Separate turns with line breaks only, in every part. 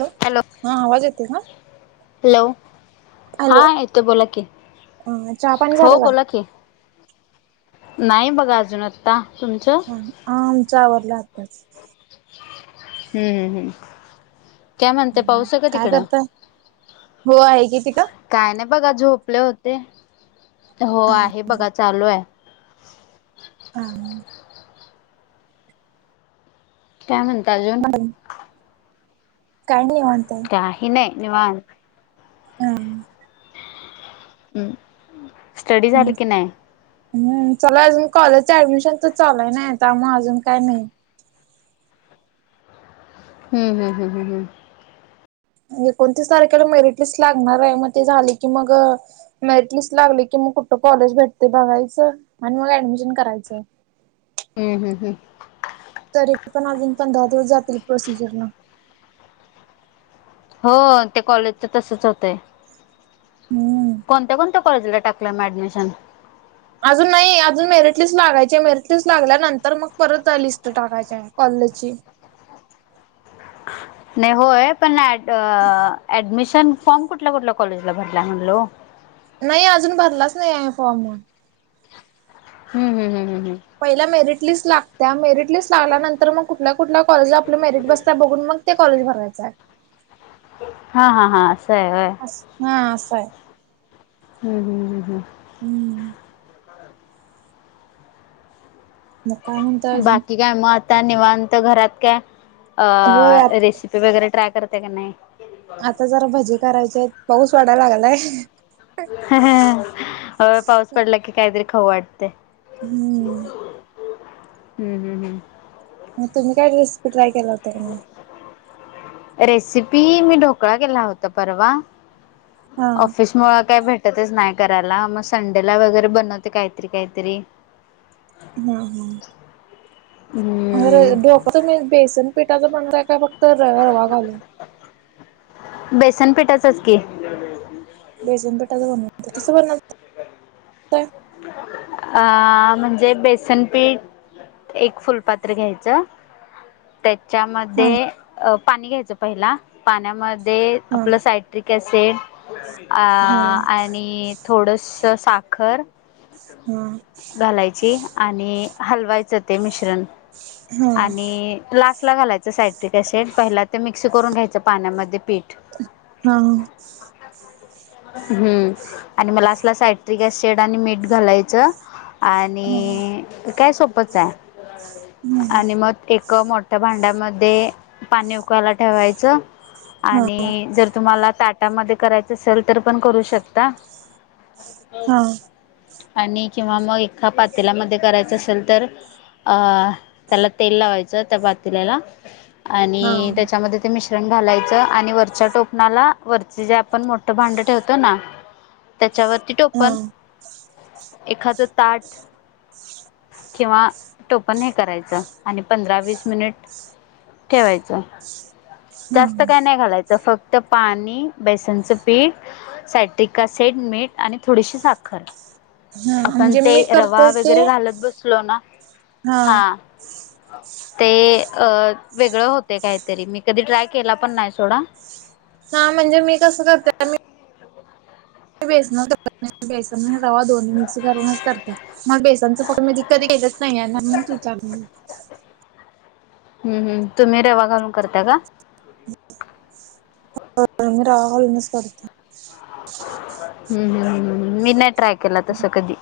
Hello, हा आवाज येतोय ना?
हॅलो, हा येतोय बोला की,
अ चहा पाणी झालं
हो
का
बोला की? नाही बघा अजून आत्ता तुमचं?
आ आमचं आवरलं आत्ताच.
हम्म हम्म. क्या म्हणत्या पाऊस आहे का
काय
तिकडं?
करता हो आहे किती का
काय नाही बघा झोपले होते, हो आहे बघा चालू आहे.
[unintelligible]
काय म्हणता अजून?
कांडी ओणतोय
काही नाही निवांत.
[unintelligible]
हम्म स्टडी झाली की नाही?
हम्म चला अजून कॉलेजच ऍडमिशनचच चालू आहे ना त्यामुळे अजून काय नाही.
हम्म हम्म हम्म हम्म.
एकोणतीस तारखेला मेरिट लिस्ट लागणार आहे म ते झाले की मग मेरीट लिस्ट लागली की म कुठं कॉलेज भेटते बघायचं आणि मग ऍडमिशन करायचं.
हम्म हम्म हम्म.
तरी पण अजून पण पंधरा दिवस जातील प्रोसिजरना.
हो ते कॉलेजच तसच होतंय.
हम्म.
कोणत्या-कोणत्या कॉलेजला टाकलंय म ऍडमिशन?
अजून नाही अजून मेरिट लिस्ट लागायची मेरिट लिस्ट लागल्यानंतर मग परत लिस्ट टाकायची आहे कॉलेजची.
नाही होय पण ऍड ऍडमिशन फॉर्म कुठल्या-कुठल्या कॉलेजला भरला म्हणलो?
नाही अजून भरलाच नाही आहे फॉर्म.
हम्म हम्म हम्म हम्म.
पहिल्या मेरिट लिस्ट लागत्या मेरिट-लिस्ट लागल्यानंतर मग कुठल्या-कुठल्या कॉलेजला आपल्या मेरिट बसत्या बघून मग ते कॉलेज भरायचं आहे.
हा हा हा असंय व्हय.
हा असा आहे.
हम्म हम्म हम्म.
हम्म. मग काय म्हणताय अजून?
क्याय म आता निवांत घरात काय
होय
अ रेसि पी वगैरे ट्राय करते का नाही?
आता जरा भजी करायचे आहेत पाऊस वाढाय लागलाय.
हो पाऊस पडला की काहीतरी खाऊ वाटते.
हम्म.
हम्म हम्म हम्म
म तुम्ही काय रेसिपी ट्राय केला होता का नाय?
रेसिपी मी ढोकळा केला होता परवा
हा
ऑफिस मुळा काय भेटतच नाही करायला म संडेला वगैरे बनवते काहीतरी काहीतरी.
हां हां.
हम्म
ढोकळा तुम्ही बेसन पीठाचा बनवता आहे काय फक्त र रवा घालून?
बेसन पीठाचच की. [unintelligible]
बेसन पिठाच बनवते कसं बनव
अ म्हणजे बेसनपीठ एक फुलपात्र घ्यायचं
हा
त्याच्यामध्ये पाणी घ्यायचं पहिला पाण्यामध्ये
हा
आपलं साइ ट्रिक ऍसिड आणि
हा हा
आ आणि थोडसा साखर
हां.
घालायची आणि हलवायचं ते मिश्रण.
[inaudible]
आणि लास्टला घालायचं सायट्रिक ऍसिड पहिला ते मिक्स करून घ्यायचं पाण्यामध्ये पीठ
हा हा
हम्म आणि लास्ट ला सायट्रिक ऍसिड आणि मीठ घालायचं.
हा
आणि काय सोपंच हाय आणि मग एक मोठ ठ्या भांड्यामध्ये पाणी उकळायला ठेवायचं आणि जर तुम्हाला ताट टा मध्ये करायच असेल तर पण करू शकता
हा
आणि किंवा मग एखा पातेलामध्ये करायचं असेल तर अ त्याला तेल लावायचं त्या पातेल्याला
हा
आणि त्याच्यामध्ये ते मिश्रण घालायचं आणि वरच्या टोपणाला वरचे जे आपण मोठ ठं भांड ठेवतो ना त्याच्यावरती
हा
टोपण एखादं ताट किंवा टोपन हे करायचं आणि पंधरा वीस मिनिट ठेवायचं जास्त काय नाही घालायचं फक्त पाणी बेसनचं पीठ साॅयट्रिक एसीड मीठ आणि थोडीशी साखर
हा
आपण
म्हणजे
ते
मी
रवा
करते ते
वगैरे घालत बसलो ना हा ते अ वेगळं होते काहीतरी मी कधी ट्राय केला पण नाही सोडा
हा म्हणजे मी कसं करते बेसन बेसन आणि रवा दोन्ही मिक्स करूनच करत्या मग बेसणचं पण मी कधी केलंच नाही ना म्हणून विचारलं
हम् हम् तुम्ही रवा घालून करताय का?
हो आम्ही रवा घालूनच करतोय
हम्म हम्म मी नाही ट्राय केला तसं कधी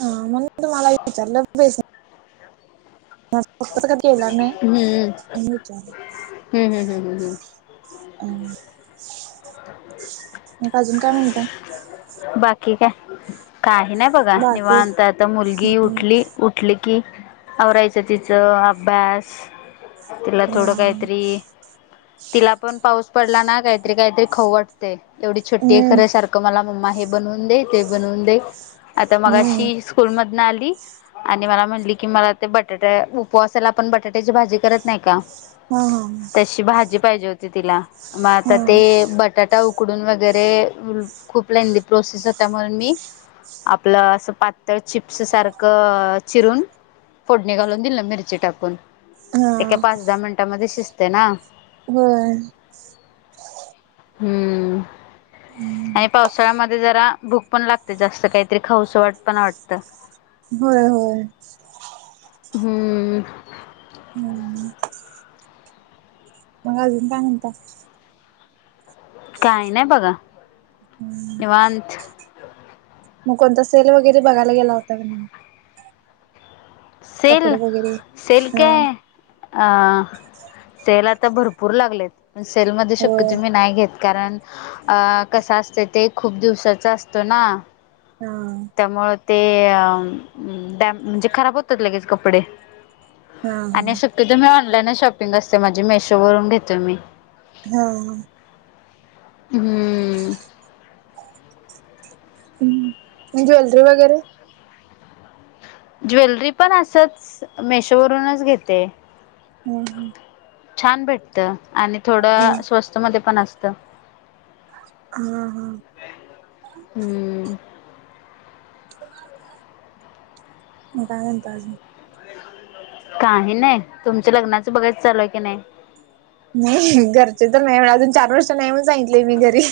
हा म्हणून मी तुम्हाला विचारलं बेसन [unintelligible] केला नाही म्हणून विचारलं
हम्म हम्म हम्म हम्म हम्म
मग अजून काय म्हणता?
बाकी काय काही नाही बघा
बाकी
निवांत आहे आता मुलगी उठली उठली की आवरायचं तिचं अभ्यास तिला थोडं
हम्म
काहीतरी तिला पण पाऊस पडला ना काहीतरी काहीतरी खाऊ वाटतंय एवढी छोटी आहे खर
हम्म
सारख क मला मम्मा हे बनवून दे ते बनवून दे आता मगाशी स्कूल मधनं आली आणि मला म्हणली की मला ते बटाट्या उपवासाला आपण बटाट्याची भाजी करत नाही का
हा हा
तशी भाजी पाहिजे होती तिला मग आता
हा
ते बट बटाटा उकडून वगैरे खूप लेंदी प्रोसेस होते म्हणून मी आपलं असं पातळ चिप्स सारखं चिरून फोडणी घालून दिलं मिरची टाकून ते काय
हा
पाच दहा मिनिटांमध्ये शिजते ना
बर
हम्म आणि
हम्म,
पावसाळा म ध्ये जरा भूक पण लागते जास्त काहीतरी खावंसं पण वाटतं
होय होय
हम्म हम
हम्म मग अजून काय म्हणता?
काय नाही बघा.
हम्मं
निवांत
मंग कोणंता सेल वगैरें बघायंला गेलां होतां कां
सेल
कपडे वगैरे
सेल
हा
कायं अं सेल आंता भरंपूर लागलेत सेलमध्यें
होय
शक्यतोवर मी नाहीं घेतं कारणं अं कसं असतं ते खूंप दिवसांचा असतो नां
हां
त्यामुळें ते अं म्हणजे खरांब होतंच लगेच कपडे
हा हा
आणि शक्यतो वरं मी ऑनलाईनच शॉपिंग असते माझी मेशो वरूंन घेतो मी
होव
हम्मं
ह्मेजे ज्वेलरी वगैरें
ज्वेलरी पणं असंच मेशो वरूंनच घेते
हम्मं
छान भेटतं आणि
ह
थोडं स्वस्तं मध्यें पणं असतं
हां हां
हम्म
म [unintelligible] काय तज
कांहीं नाहीं तुमच्यां लग्नाचं बघायचं चालूंय की नाहीं
नाहीं घरचे तरं नाहीं म्ह अजूंन चार वर्ष नाहीं म्हणूंन सांगितलंय ले मी घरी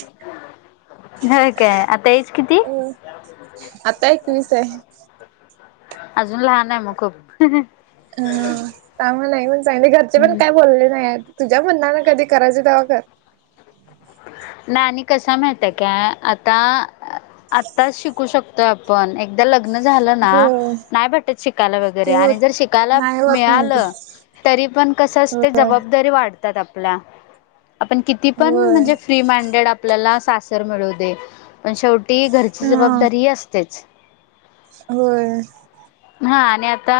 होय काय आता एज किती
हो आंता एकवीस आहे
अजूंन लहांन आहे मंग खूंप
हम्मं त्यामुळें नाहीं म्हणूंन सांगितलंय घरचे पणं
हम्म.
कायं बोलले नाहीं आ तुझ्यां मनानं कधीं करायचं तेव्हां करं
नाहीं आणि असं हांय माहित्येय कां आंता आंत्ताच शिकूं शकतोय आपणं एकदाचं लग्नं झालं नां
हो
नाहीं भेटतं शिकायंला वगैरें
ती
आणि
होत
जरं शिकायंला
नाही होत नाही ती
मिळालं तरी पणं कसं असते जबाबंदारी वाढतांत आपलीं आपणं किती पणं
होय
म्हणजे फ्री माइंडेड आपल्यांला सासर मिळवून दे पणं शेवटी घरची जबाबंदारी ही असतेचं
होयं
हां आणि आंता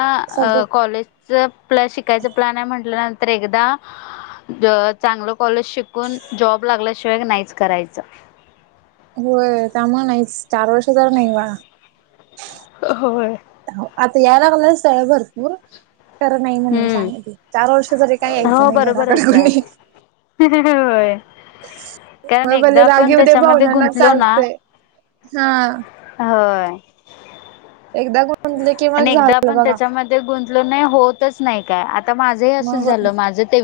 अं कॉलेज जरं क्प्शिकायंचा प्लन आहे म्हटल्यां नंतर एकदाचं चांगलं कॉलेज शिकूंन जॉब लागल्यांशिवाय नाहींच करायचं
होयं त्यामुळें नाहीं चार वर्ष तरं नाहींच करायचं
होय.
आंता यांय लागलंय स्थळं मंग बरं खरं नाहीं म्हणूंन
हम्म
सांगित चार वर्ष जरी कायं यायचं नाहीं घरांकडे कुणी
हंहं होयं कारणं
मग भले
एकदाचं
राग
आपणं
येऊ दे
त्यांच्यामध्ये
भावनांना
गुंतलो नां
चालतंय हा
होयं
एकदाचं गुंतलं की म्हटलं की मंग झालं बघां
गुंतल नाहीं होतंच नाहीं कायं आंता माझं असंच
मग
झालं माझं ते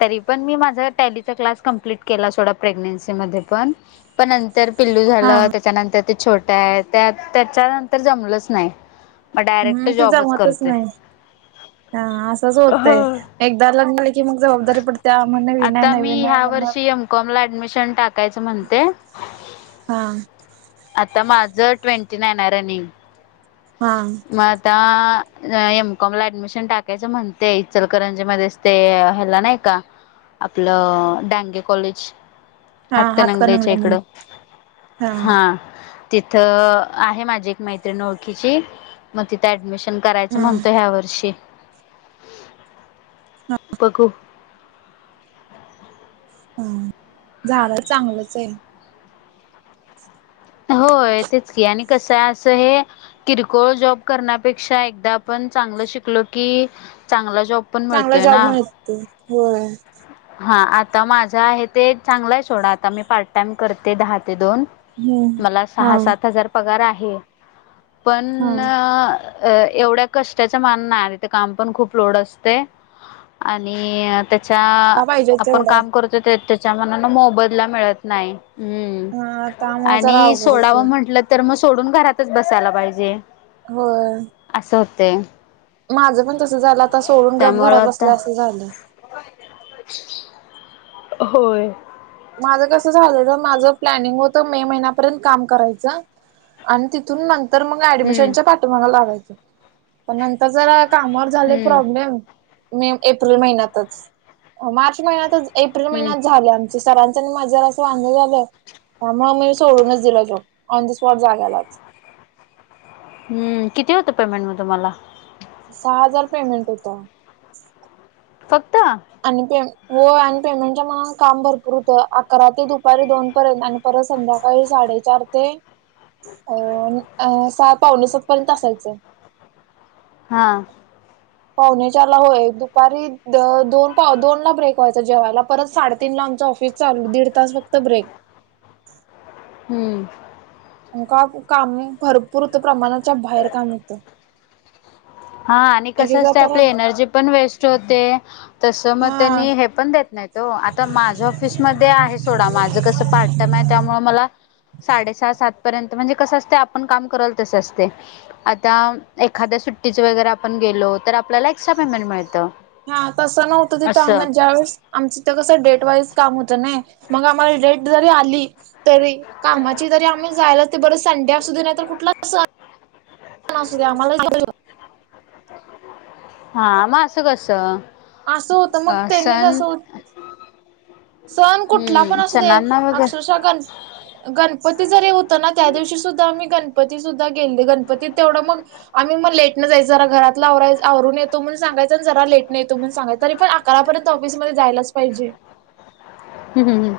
तरी पणं मी मांझा टॅलीचा क्लास कमप्लीट केलां सोंडा प्रेग्नेन्सी मध्यें पणं पणं नंतर पिल्लू
हा
झालं त्यांच्यानंतर ते छोट्या आहे त्यां त्यांच्यानंतर जमलंच नाहीं
हम्मं ते जमतंच नाहीं हां असंच होतंय एकदाचं लणाले की मंग जबाबदारी पडते आं म्हणतं नाय नव्हिन आहे नव्हिन आहे म्हणणांर
कॉम लां ऍडमिशन टाकायचं म्हणते
हा
आता माझ टवेंटी नाईन आहे रनिंग
हा
म आता एम कॉम ला ऍडमिशन टाकायचं म्हणते इचलकरंजीच मध्ये ते ह्याला नाही का आपलं डांगे कॉलेज
हा हात का
हातकणंगलेच्या
नंगला म्हण
इकडं हा. तिथं आहे माझी एक मैत्रिण ओळखीची म तिथं ऍडमिशन करायचं
हा
म्हणतो ह्या वर्षी. बघू
हा जारा चांगलंच आहे.
होय तेच की आणि कसं असं हे किरकोळ जॉब करण्यापेक्षा एकदा आपण चांगलं शिकलो की चांगला जॉब पण
चांगला
मिळतोय
जॉब
ना
मिळते होय.
हा आता माझं आहे ते चांगलं आहे शोडा आता मी पार्ट टाइम करते दहा ते दोन
हम्म
मला
हा
सहा सात हजार पगार आहे पण
हा
अ एवढ्या कष्टाच्या मान नाही तिथे काम पण खूप लोड असते. आणि त्या चा
पाहिजे
आपण
तेवढा
काम करतो ते त्याच्या मनाने मोबदला मिळत नाही. हम्म
हा त्यामुळे जरा
आणि
अवघड
सोडावं
होते
म्हटलं तर मग सोडून घरातच बसायला पाहिजे.
होय
असं होते.
माझं पण तसं झालं आता सोडून गप
त्यामुळं
घरात
आता
बसल्या असं झालं.
[unintelligible] होय.
माझं कसं झालेला माझं प्लॅनिंग होतं मे महिन्यापर्यंत काम करायचं आणि तिथून नं तर मग
हम्म
ऍडमिशनच्या पाठमागं लागायचं पण नंतर जरा कामावर झाले
हम्म
प्रॉब्लेम मे एप्रिल महिन्यातच मार्च महिन्यातच एप्रिल
हम्म
महिन्यात झाले आ चे सरांचं आणि माझं जरासं असं वांगल झालं. अ मी सोडूनच दिलो जॉब ऑन द स्पॉट जागालाच.
हम्म किती होतं पेमेंट म तुम्हाला?
सहा हजार पेमेंट होता.
फक्ता
आणि ते हो आणि पेमेंटचा मा काम भरपूर होतं अकरा ते दुपारी दोन पर्यंत आणि परत संध्याकाळी साडेचार ते अ नी अ सहा पावनेसात पर्यंत असायचं.
हां.
पावणेचारला होय दुपारी दो दोन पाव दोन ला ब्रेक व्हायचा जेवायला परत साडेतीन ला आमचं ऑफिस चालू दीड तास फक्त ब्रेक
हम्म.
का काम ही भरपूर होतो प्रमाणाच्या बाहेर काम होतं.
हा आणि कसं
एकेका
असते
तर
आपली एनर्जी पण वेस्ट होते तसं म
हा
त्यांनी हे पण देत नाही तो आता माझ्या ऑफिसमध्ये आहे सोडा माझं कसं पार्ट त्यामय त्यामुळं मला साडे सहा सात पर्यंत म्हणजे कसं असते आपण काम कराल तसं असते. आता एखाद्या सुट्टीच वगैरे आपण गेलो तर आपल्याला एक्स्ट्रा पेमेंट मिळतं.
हा तसं नव्हतं तिथं
असं
आम्हा ज्यावेळेस आमच इथं कसं डेट वाईज काम होतं नाही मग आम्हाला डेट जरी आली तरी कामाची जरी आम्ही जायलाच ते बर संडे असुदे नाहीत कुठला पण असुदे आम्हाला [unintelligible]
हा म असं कसं?
असं होतं मग
अ
त्यांनी
सण
कसं हुत सण कुठला पण
हम्म
असुदे
सणांना वगैरे
अक्षरशः गण गणपती जरी होतं ना त्या दिवशी सुद्धा मी गणपती सुद्धा गेले गणपतीत तेवढं मग आम्ही मग लेट न जायच जरा घरातल आवरून येतो म्हणून सांगायच आणि जरा लेटन येतो म्हण सांगायच तरी आणि पण आक करापर्यंत ऑफिसमध्ये जायलाच पाहिजे
हम् हम हम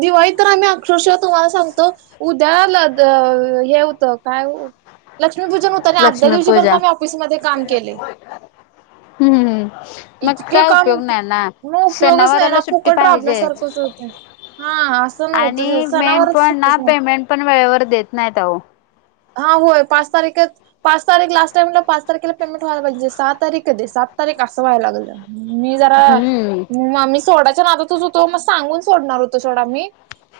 दिवाळीत तर आम्ही अक्षरशः तुम्हाला सांगतो उद्या ल ग हे होतं काय ओ लक्ष्मीपूजन होतं तरं मी आदल्या दिवशी पण
लक्ष्मीपूजा
मी ऑफिसमध्ये काम केलय
हम्म हम्म मग
इतके
काय
काम
उपयोग नाही ना
मग उपयोगच नाही ना
सणावाराला सुट्टी
फुकट
पाहिजेच
राबल्यासारखंच होतय हा असं नव्हतं तिथं
आणि मेन
सणावाराचं
पण ना
सुट्टीच नव्ह
पेमेंट पण वेळेवर देत नाहीत आओ
हा होय पाच तारिखचं पाच तारीख लास्ट म्हंटल पाच तारखेला पेमेंट व्हायला पाहिजे सहा तारीख कधी सात तारीख असं व्हायला लागलं मी जरा
हम्म.
मी ममी सोडायच्या नादातच होतो मग सांगून सोडणार होतो सोडा मी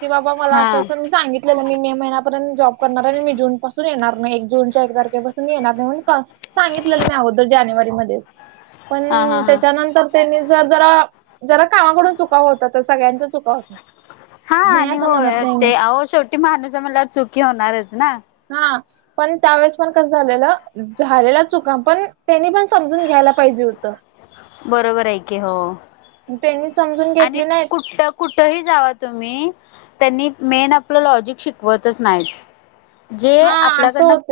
की बाबा मला
हा
असं असं मी सांगितलेलं मी मे महिन्यापर्यंत जॉब करणार आहे आणि मी जून पासून येणार नाही एक जूनच्या एक तारखेपासून मी येणार नाही सांगितलेलं मी अगोदर जानेवारी मध्येच
हा
पण
हा हा.
त्याच्यानंतर त्यांनी जर जरा जरा कामाकडून चुका होतातंच सगळ्यांच्याच चुका होतात
हा
नाही
आणि
असं म्हणत
होय
नाही मी
ते अहो शेवटी माणूस आहे म्हणल्यावर चुक ही होणारच ना
हा पण त्यावेेळेस पण कसं झालेलं झालेल्या चुका पण त्यांनी पण समजून घ्यायला पाहिजे होतं
बरोबर आहे कि हो
त्यांनी समजून
आणि
घेतली नाहीत
कुठं कुठही जावा तुम्ही त्यांनी मेन आपलं लॉजिक शिकवतच नाही जे
हा असं होत
आपल्याकडनं